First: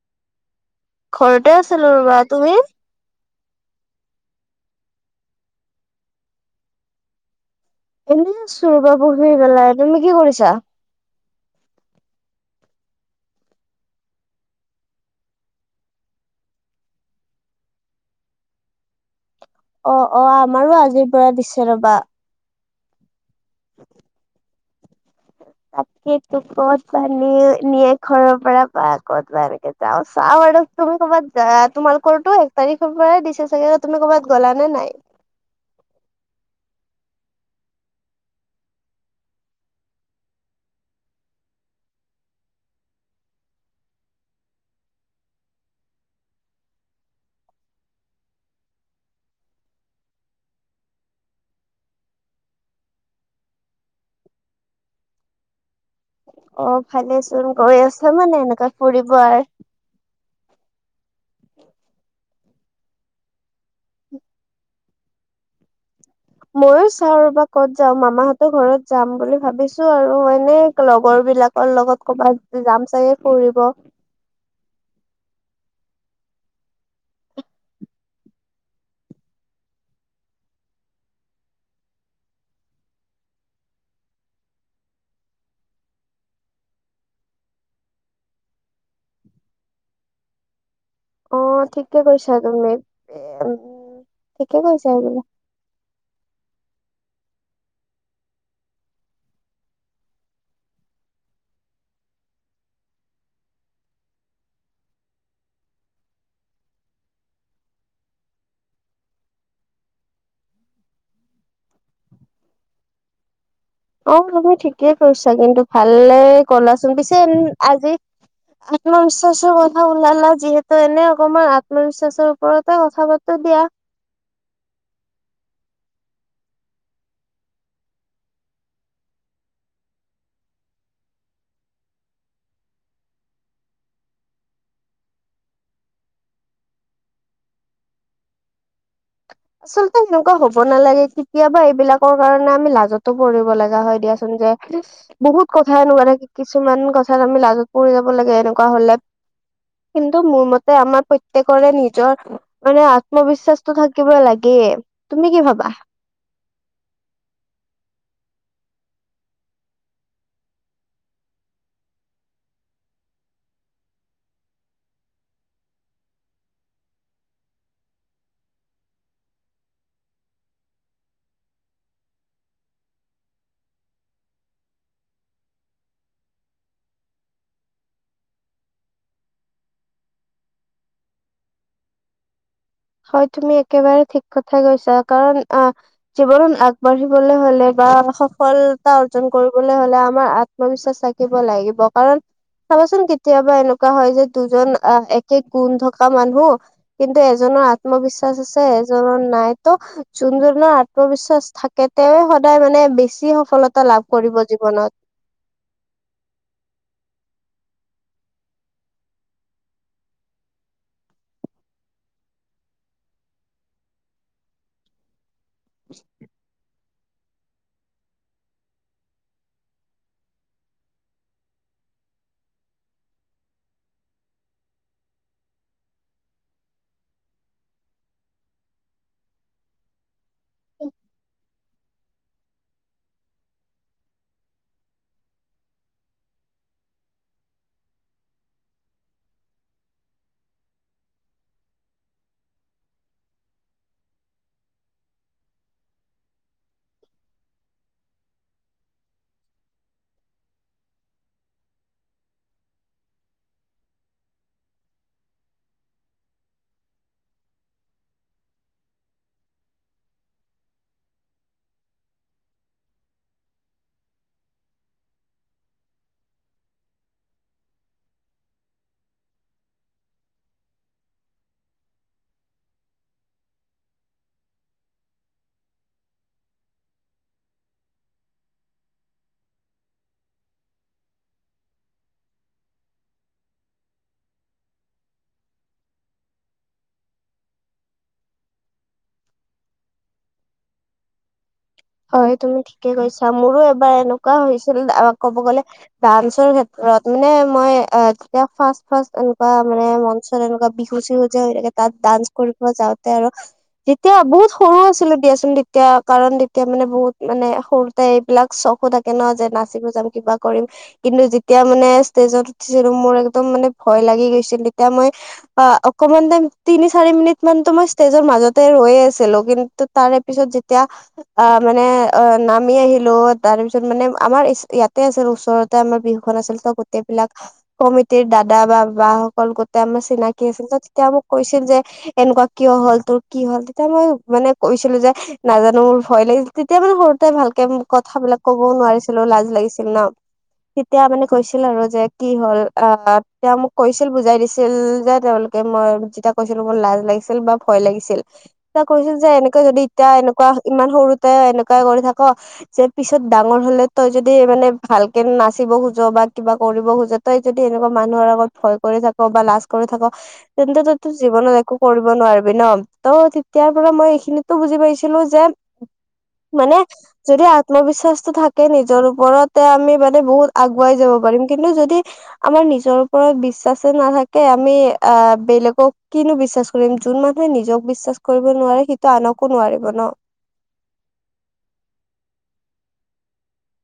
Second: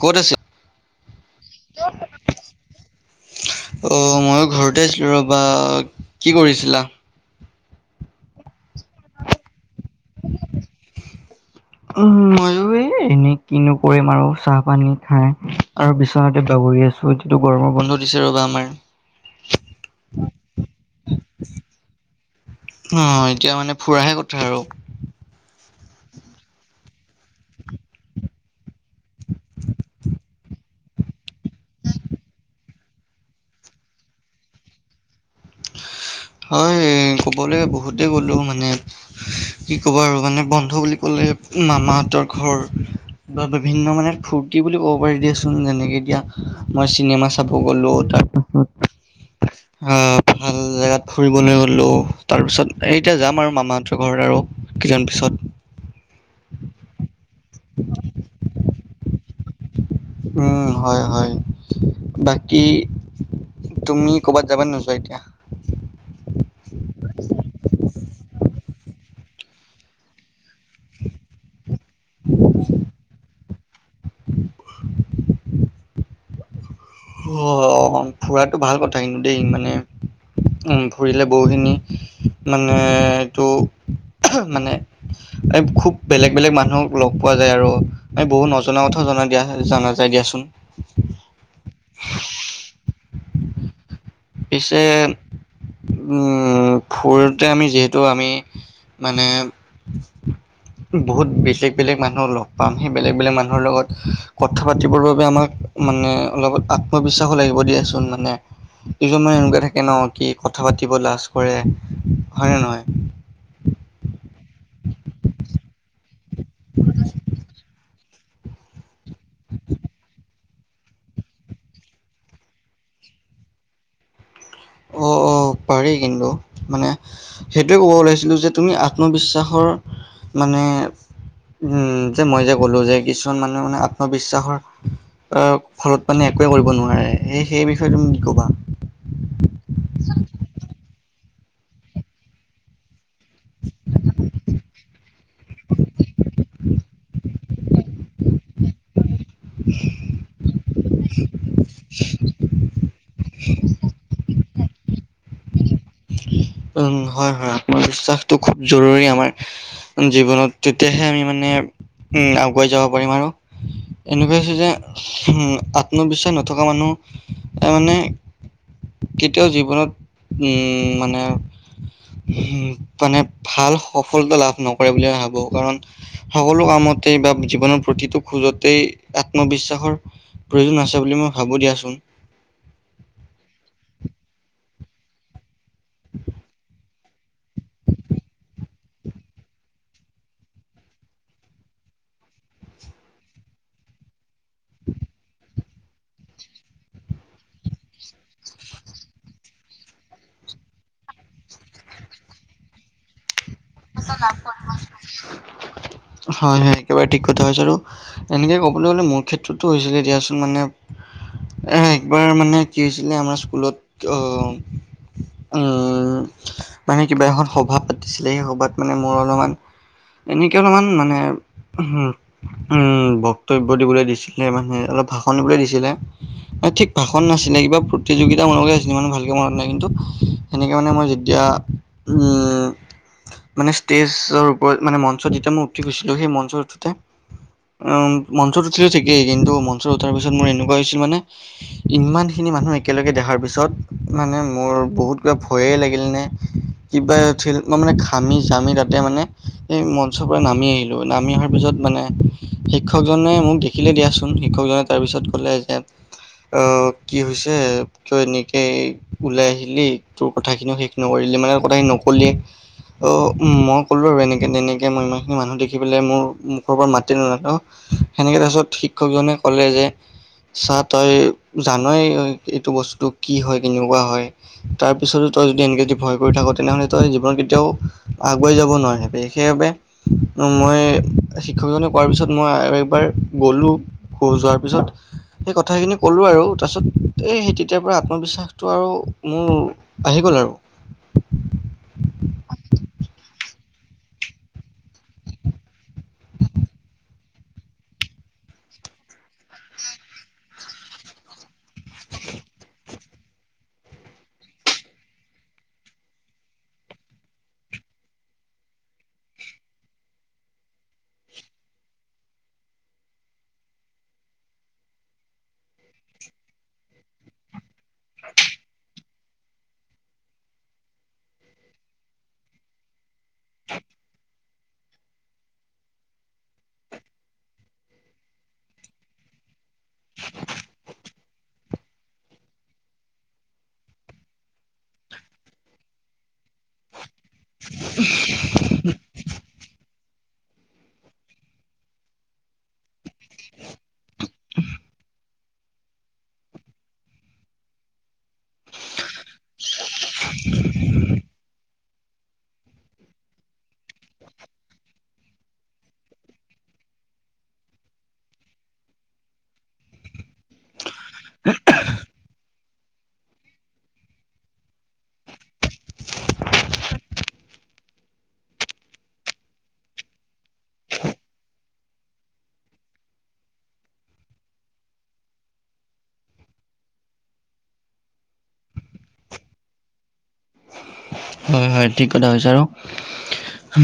ক'ত আছে? ঘৰতে আছিলো ৰোৱা, তুমি? অঁ' মইয়ো ঘৰতে আছিলোঁ ৰ'বা কি কৰিছিলা? এনেই আছো ৰবা বহি পেলাই। তুমি কি কৰিছা? উম, মইয়ো এ এনেই কিনো কৰিম আৰু চাহ পানী খাই আৰু বিচনাতে বাগৰি আছো এতি এইটো গৰমৰ বন্ধ দিছে ৰ'বা আমাৰ। অ', অ' আমাৰো আজিৰ পৰা দিছে ৰ'বা। অ' এতিয়া মানে ফুৰাহে কথা আৰু। তাকেটো ক'ত বা নিয় নিয়ে ঘৰৰ পৰা বা ক'ত বা এনেকে যাওঁ চাওঁ আৰু তুমি ক'ৰবাত যা তোমালোকৰতো এক তাৰিখৰ পৰাই দিছে চাগে ন তুমি কবাত গ'লা নে নাই? হয় ক'বলে বহুতেই গ'লো মানে কি ক'বা আৰু মানে বন্ধ বুলি ক'লে মামাহঁতৰ ঘৰ, বা বিভিন্ন মানে ফুৰ্তি বুলি ক'ব পাৰি দিয়াচোন যেনেকে এতিয়া মই চিনেমা চাব গলো তাত উ আ ভাল জেগাত ফুৰিবলে গলো তাৰ পিছত এতিয়া যাম আৰু মামাহঁতৰ ঘৰত আৰু। কেইদিনমান পিছত। অ' ভালেচোন গৈ আছ মানে এনেকা ফুৰিব আৰ- উম হয়, হয় বাকী তুমি ক'বাত যাবা নে নোযোৱা এতিয়া? মইয়ো চাওঁ ৰবা ক'ত যাওঁ মামাহঁতৰ ঘৰত যাম বুলি ভাবিছো আৰু এনেই লগৰ বিলাক কৰ লগত কৰবাত যাম চাগে ফুৰিব। [unintelligible] অ ফুৰাটো ভাল কথা কিন্তু দেই মানে উ ফুৰিলে বহুখিনি মানেটো মানে এই খুব বেলেগ বেলেগ মানুহক লগ পোৱা যায় আৰু এই বহু নজনা কথাও জনা দিয়াহে জনাত যাই দিয়াচোন। অ ঠিকে কৈছা তুমি এ উম ঠিকে পিছে কৈছা এইবিলাক উম ফুৰোতে আমি যিহেতু আমি মানে বহুত বেলেগ বেলেগ মানুহ লগ পাম সেই বেলেগ বেলেগ মানুহৰ লগত কথা পাতিবৰ বাবে আমাক মানে অলপ আত্মবিশ্বাসো লাগিব দিয়াচোন মানে দুজনমান এনেকুৱা থাকে ন কি কথা পাতিব লাজ কৰে হয় নে নহয়। অ তুমি ঠিকেই কৈছা কিন্তু ভালে কলাচোন পিছে আজি আত্ম বিশ্বাসৰ কথা ওলালা যিহে ত এনে অকমমান আত্মবিশ্বাসৰ ওপৰতে কথা পাতো দিয়া। অ অ পাৰি কিন্তু মানে সেইটোৱে ক'ব ওলাইছিলোঁ যে তুমি আত্মবিশ্বাসৰ মানে উম যে মই যে ক'লো যে কিছুমান মানুহে মানে আত্মবিশ্বাসৰ অ ফলত মানে একোৱে কৰিব নোৱাৰে সেই সেই বিষয়ে তুমি কি কবা? আচলতে সেনেকুৱা হ'ব নালাগে কেতিয়াবা এইবিলাকৰ কাৰণে আমি লাজতো পৰিব লগা হয় দিয়াচোন যে বহুত কথা এনেকুৱা থাকে কিছুমান কথাত আমি লাজত পৰি যাব লাগে এনেকুৱা হ'লে। কিন্তু মোৰ মতে আমাৰ প্ৰত্যেকৰে নিজৰ মানে আত্মবিশ্বাসটো থাক থাকিব লাগে তুমি কি ভাবা? উম হয়, হয় আত্মবিশ্বাসটো খুব জৰুৰী আমাৰ। জীৱনত তেতিয়াহে আমি মানে উম আগুৱাই যাব পাৰিম আৰু। এনেকুৱা হৈছে যে হুম আত্মবিশ্বাস নথকা মানুহ এ মানে কেতিয়াও জীৱনত উমম মানে উম মানে ভাল সফলতা লাভ নকৰে বুলি ভাবো কাৰণ সকলো কামতে বা জীৱনৰ প্ৰতিটো খোজতেই আত্মবিশ্বাসৰ প্ৰয়োজন আছে বুলি মই ভাবো দিয়াচোন। হয় তুমি একেবাৰে ঠিক কথাই কৈছা কাৰণ অ জীৱনত আ বাঢ়িবলৈ হলে বা সফলতা অৰ্জন কৰিবলে হলে আমাৰ আত্মবিশ্বাস থাকিব লাগিব। কাৰণ চাবাচোন কেতিয়াবা এনেকুৱা হয় যে দুজন একে গুণ থকা মানুহ কিন্তু এজনৰ আত্মবিশ্বাস আছে এজনৰ নাই ত যোনজনৰ আত্মবিশ্বাস থাকে তেওঁৱে সদায় মানে বেছি সফলতা লাভ কৰিব জীৱনত। হয় হয় একেবাৰে ঠিক কথা কৈছা আৰু এনেকে ক'বলৈ গ'লে মোৰ ক্ষেত্ৰটো হৈছিলে দিয়াচোন মানে একবাৰ মানে কি হৈছিলে আমাৰ স্কুলত অহ উম মানে কিবা এখন সভা পাতিছিলে সেই সভাত মানে মোৰ অলপমান এনেকে অলপমান মানে হোম উম বক্তব্য দিবলৈ দিছিলে মানে অলপ ভাষণ দিবলৈ দিছিলে। এ ঠিক ভাষণ নাছিলে কিবা প্ৰতিযোগিতা মনলে আছিলে মানে ইমানো ভালকে মনত নাই কিন্তু সেনেকে মানে মই যেতিয়া উম মানে ষ্টেজৰ ওপৰত মানে মঞ্চত যেতিয়া মই উঠি গৈছিলো সেই মঞ্চত উঠোতে উম মঞ্চত উঠিলো ঠিকেই কিন্তু মঞ্চত উঠাৰ পিছত মোৰ এনেকুৱা হৈছিল মানে ইমানখিনি মানুহ একেলগে দেখাৰ পিছত মানে মোৰ বহুত কিবা ভয়ে লাগিল নে কিবা ফিল মই মানে ঘামি জামি তাতে মানে এই মঞ্চৰ পৰা নামি আহিলো নামি অহাৰ পিছত মানে শিক্ষকজনে মোক দেখিলে দিয়াচোন শিক্ষকজনে তাৰপিছত ক'লে যে অ কি হৈছে তই এনেকে ওলাই আহিলি তোৰ কথা খিনিও শেষ নকৰিলি মানে কথাখিনি নকলি অ উম মই ক'লো আৰু এনেকে তেনেকে মই ইমানখিনি মানুহ দেখি পেলাই মোৰ মুখৰ পৰা মাতেই নোলাল অ সেনেকে তাৰ পাছত শিক্ষকজনে ক'লে যে ছা তই জানয়েই এইটো বস্তুটো কি হয় কেনেকুৱা হয় তাৰ পিছতো তই যদি এনেকে যদি ভয় কৰি থাকো তেনেহ'লে তই জীৱনত কেতিয়াও আগুৱাই যাব নোৱাৰিবি সেইবাবে মই শিক্ষকজনে কোৱাৰ পিছত মই একবাৰ গ'লো শোচ অহাৰ পিছত সেই কথাখিনি ক'লো আৰু তাৰপিছত এই সেই তেতিয়াৰ পৰা আত্মবিশ্বাসটো আৰু মোৰ আহি গ'ল আৰু হয় তুমি ঠিকে কৈছা মোৰো এবাৰ এনেকুৱা হৈছিল কব গলে ডান্সৰ ক্ষেত্ৰত মানে মই তেতিয়া ফাৰ্ষ্ট ফাৰ্ষ্ট এনেকুৱা মানে মন মঞ্চত এনেকুৱা বিহু চিহু যে হৈ থাকে তাত ডান্স কৰিব যাওঁতে আৰু যেতিয়া বহুত সৰু আছিলে দিয়াচোন তেতিয়া কাৰণ তেতিয়া মানে বহুত মানে সৰুতে এইবিলাক চখো থাকে ন যে নাচিব যাম কিবা কৰিম কিন্তু যেতিয়া মানে ষ্টেজত উঠিছিলো মোৰ একদম মানে ভয় লাগি গৈছিল তেতিয়া মই অকমান টাইম তিনি চাৰি মিনিট মানতো মই ষ্টেজৰ মাজতে ৰৈয়ে আছিলো কিন্তু তাৰেপিছত যেতি এতিয়া অ মানে অ নামি আহিলো তাৰপিছত মানে আমাৰ ইয়াত ইয়াতে আছিল ওচৰতে আমাৰ বিহুখন আছিল ত গোটেইবিলাক কমিটিৰ দাদা বা বাসকল গোটতে আমাৰ চিনাকি আছিল ত তেতিয়া মোক কৈছিল যে এনেকুৱা কিয় হ'ল তোৰ কি হ'ল তেতিয়া মই মানে কৈছিলো যে নাজানো মোৰ ভয় লাগিল, তেতিয়া মানে সৰুতে ভালকে [unintelligible] কথাবিলাক ক'বও নোৱাৰিছিলোঁ, লাজ লাগিছিল ন'। তেতিয়া মানে কৈছিল আৰু যে কি হ'ল আ আপ তেওঁ মোক কৈছিল, বুজাই দিছিল যে তেওঁলোক এ মই যেতিয়া কৈছিলো- মোৰ লাজ লাগিছিল বা ভয় লাগিছিল তীয়া কৈছিল যে এনে এতিয়া এনেকুৱা, ইমান সৰুতে এনেকুৱাই কৰি থাকো যে পিছত ডাঙৰ হ'লে তই যদি মানে ভালকে নাচিব খোজ' বা কিবা কৰিব খোজ' তই যদি এনেকুৱা মানুহৰ আগত ভয় কৰি থাকা বা লাজ কৰি থাকা তেন্তে তোৰ জীৱনত একো কৰিব নোৱাৰিবি ন'। ত', তেতিয়াৰ পৰা মই এইখিনিতো বুজি পাই ছিনো যে, মানে? যদি আত্মবিশ্বাসটো থাকে নিজৰ ওপৰত তে আমি মানে বহুত আগুৱাই যাব পাৰিম কিন্তু যদি আমাৰ নিজৰ ওপৰত বিশ্বাসে নাথাকে, আমি আহ বেলেগক কিনো বিশ্বাস ৰিন যোন মানুহে নিজক বিশ্বাস কৰিব নোৱাৰে, সিটো আনকো নোৱাৰিব ন'। হয়, হয়। ঠিক কথা কৈছা। আৰু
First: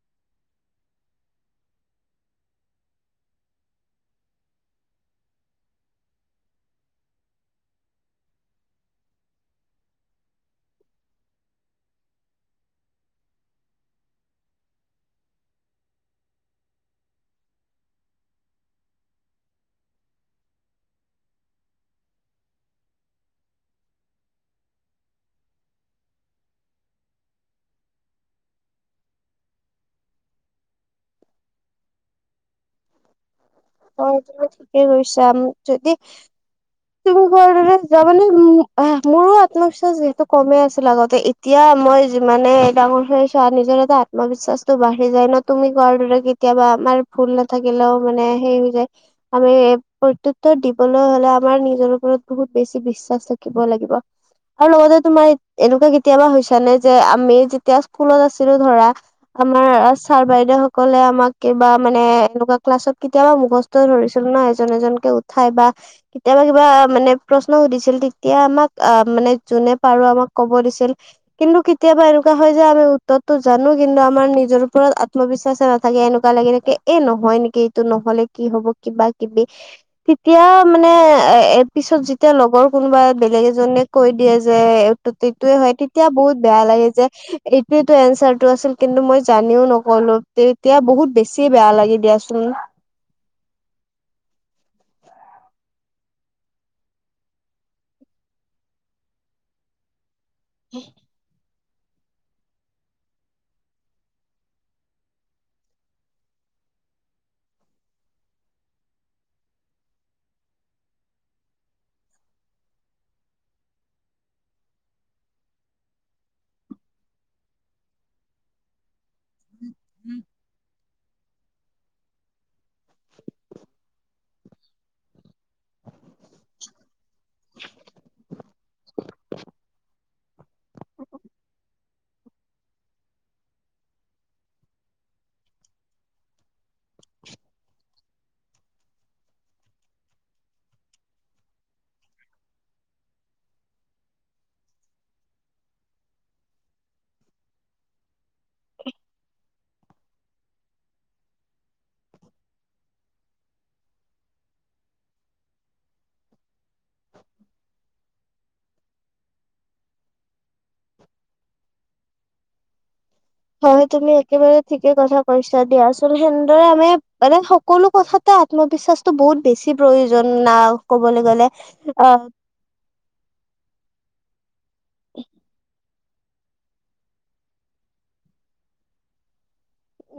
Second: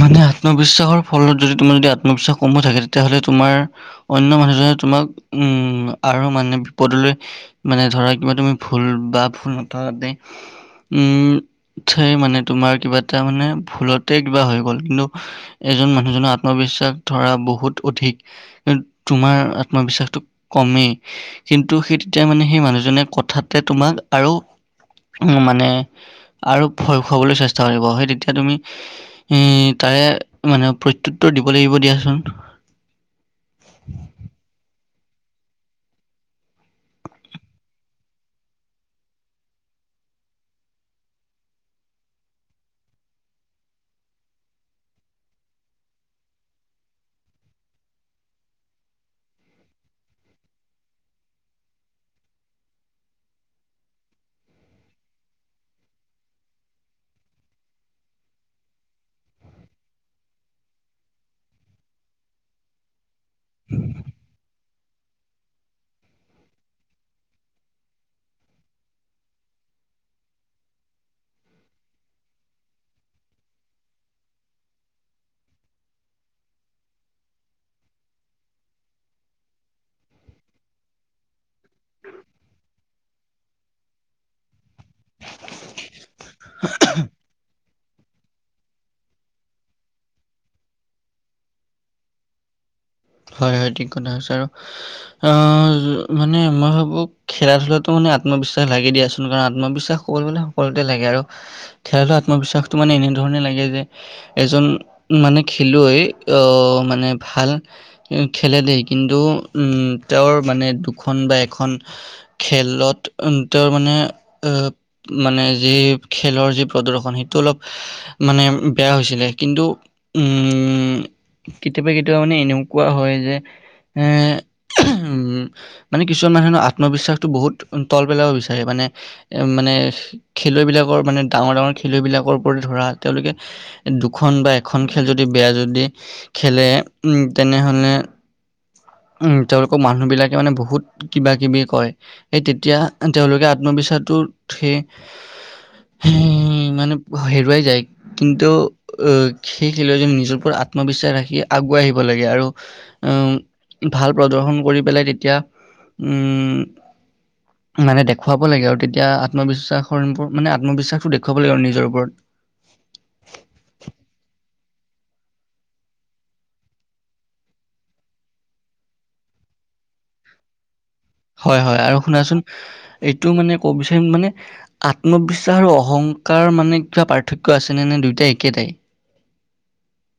মানে আত্মবিশ্বাসৰ ফলত যদি তোমাৰ যদি আত্মবিশ্বাস কমো থাকে তেতিয়াহ'লে তোমাৰ অন্য মানুহজনে তোমাক উম আৰু মানে বিপদলৈ মানে ধৰা কিবা তুমি ভুল বা ভুল [unintelligible] তে উম সেই মানে তোমাৰ কিবা এটা মানে ভুলতে কিবা হৈ গ'ল কিনো এজন মানুহজনৰ আত্মবিশ্বাস ধৰা বহুত অধিক তোমাৰ আত্মবিশ্বাসটো কমেই। কিন্তু সেই তেতিয়া মানে সেই মানুহজনে কথাতে তোমাক আৰু উম, মানে আৰু ভয় খুৱাবলৈ চেষ্টা কৰিব। সেই তেতিয়া তুমি ই, তাৰে মানে প্ৰত্যুত্তৰ দিব লাগিব দিয়াচোন। হয়, তুমি ঠিকেই কৈছা। উম যদি তুঙঘৰ এ যোৱা মানে, মোৰো আত্মবিশ্বাস যিহেতু কমে আছিল আগতে, এতিয়া মই যিমানে ডাঙৰ [unintelligible] চোৱা নিজৰ এটা আত্মবিশ্বাসটো বাঢ়ি যায় ন'। তুমি কোৱাৰ দৰে কেতিয়াবা আমাৰ ভুল নাথাকিলেও মানে সেই হৈ যায়। আমি প্ৰত্যত্তুৰ দিবলৈ হ'লে আম মাৰ নিজৰ ওপৰত বহুত বেছি বিশ্বাস থাকিব লাগিব। আৰু লগতে তোমাৰ এনেকুৱা কেতিয়াবা হৈছে নে? যে আমি যেতিয়া স্কুলত আছিলো ধৰা আমাৰ ছাৰ বাইদেউ সকলে আমাক কিবা মানে এনেকুৱা ক্লাছত কেতিয়াবা মুখস ত' ধৰিছিল ন', এজন এজনকৈ উঠাই বা কেতিয়াবা কিবা মানে প্ৰশ্ন সুধিছিল, তেতিয়া আমাক আহ মানে যোনে পাৰো আমাক ক'ব দিছিল। কিন্তু কেতিয়াবা এনেকুৱা হয় যে আমি উত্তৰটো জানো কিন্তু আমাৰ নিজৰ ওপৰত আত্মবিশ্বাসে নাথাকে। এনেকুৱা লাগে এ, নহয় নেকি এইটো? নহ'লে কি হ'ব? কিবা কিবি। তেতিয়া মানে এ পিছত যেতিয়া লগৰ কোনোবা বেলেগ এজনীয়ে কৈ দিয়ে যে এইটোত এইটোয়ে হয়। তিত তিয়া বহুত বেয়া লাগে যে এইটোৱে টো এনচাৰটো আছিল, কিন্তু মই জানিও নক'লো। তেতিয়া বহুত বেছিয়ে বেয়া লাগে দিয়াচোন। হয়, হয়। ঠিক কথা কৈছা আৰু অ, মানে মই ভাবো খেলা-ধূলাতো মানে আত্মবিশ্বাস লাগে দিয়াচোন, কাৰণ আত্মবিশ্বাস সকলো মানে সকলোতে লাগে আৰু। খেলটো আত্মবিশ্বাসটো মানে এনেধৰণে লাগে যে এজন মানে খেলুৱৈ আ মানে ভাল খেলে দে, কিন্তু উম, তেওঁৰ মানে দুখন বা এখন খেলত উ তেওঁৰ মানে এ মানে যি খেলৰ যি প্ৰদৰ্শন সেইটো অলপ মানে বেয়া হৈছিলে, কিন্তু উম কেতিয়াবা কেতিয়াবা মানে এনেও কোৱা হয় যে এ উম মানে কিছুমান মানুহেৰ আত্মবিশ্বাস টো বহুত তল পেলাব বিচাৰে মানে এ মানে খেলুৱৈবিলাকৰ মানে ডাঙৰ ডাঙৰ খেলুৱৈবিলাকৰ ওপৰতে ধৰা তেওঁলোকে দুখন বা এখন খেল যদি বেয়া যদি খেলে উম তেনেহ'লে উম তেওঁলোকক মানুহবিলাকে মানে বহুত কিবা কিবি কয় সেই তেতিয়া তেওঁলোকে আত্মবিশ্বাসটো সেই হুম মানে হেৰুৱাই যায় কিন্তু অ সেই খেলুৱৈজনী নিজৰ ওপৰত আত্মবিশ্বাস ৰাখি আগুৱাই আহিব লাগে আৰু উম ভাল প্ৰদৰ্শন কৰি পেলাই তেতিয়া উম মানে দে হোৱাব লাগে আৰু তেতিয়া আত্মবিশ্বাসৰ মানে আত্মবিশ্বাসটো দেখুৱাব লাগে আৰু নিজৰ ওপৰত হয় তুমি একেবাৰে ঠিকে কথা কৈছা দিয়া আচল সেনদ আমি মানে হক সকলো কথাতে আত্মবিশ্বাসটো বহুত বেছি প্ৰয়োজন ন ক'বলে গ'লে হয় হয় আৰু অ শুনাচোন এইটো মানে ক'ব বিচাৰিম মানে আত্মবিশ্বাস আৰু অহংকাৰ মানে কিবা পাৰ্থক্য আছেনে নে দুয়োটা একেটাই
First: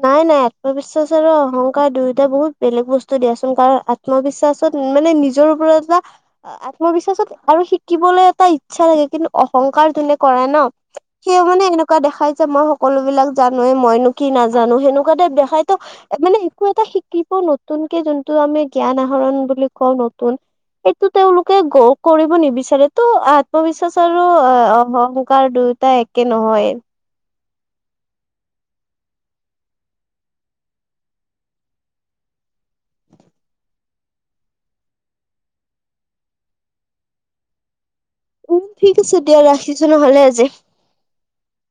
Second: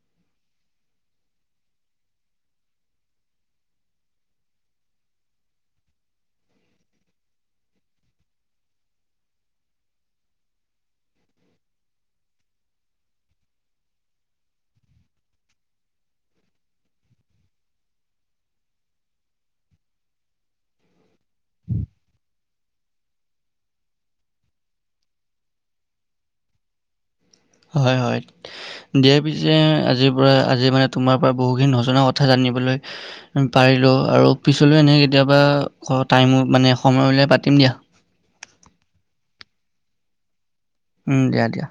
নাই নাই আত্মবিশ্বাস আৰু অহংকাৰ দুয়োটা বহুত বেলেগ বস্তু দিয়াচোন কাৰণ আত আত্মবিশ্বাসত মানে নিজৰ ওপৰত এটা আত্মবিশ্বাসত আৰু শিকিবলৈ এটা ইচ্ছা লাগে কিন্তু অহংকাৰ জোনে কৰে ন সেই মানে এনেকুৱা দেখাই যে মই সকলো বিলাক জানোৱে মইনো কি নাজানো সেনেকুৱাতে দেখাইতো মানে একো এটা শিকিব নতুনকে যোনটো আমি জ্ঞান আহৰণ বুলি কওঁ নতুন এইটো তেওঁলোকে গ কৰিব নিবিচাৰেতো আত্মবিশ্বাস আৰু অহংকাৰ দু টা একে নহয় হয় হয় দিয়া পিছে আজিৰ পৰা আজি মানে তোমাৰ পৰা বহুখিনি নজনা কথা জানিবলৈ পাৰিলোঁ আৰু পিছলৈও এনে কেতিয়াবা ঘৰত টাইমো মানে সময় উলিয়াই পাতিম দিয়া। উম ঠিক আছে দিয়া ৰাখিছো নহ'লে আজি উম দিয়া দিয়া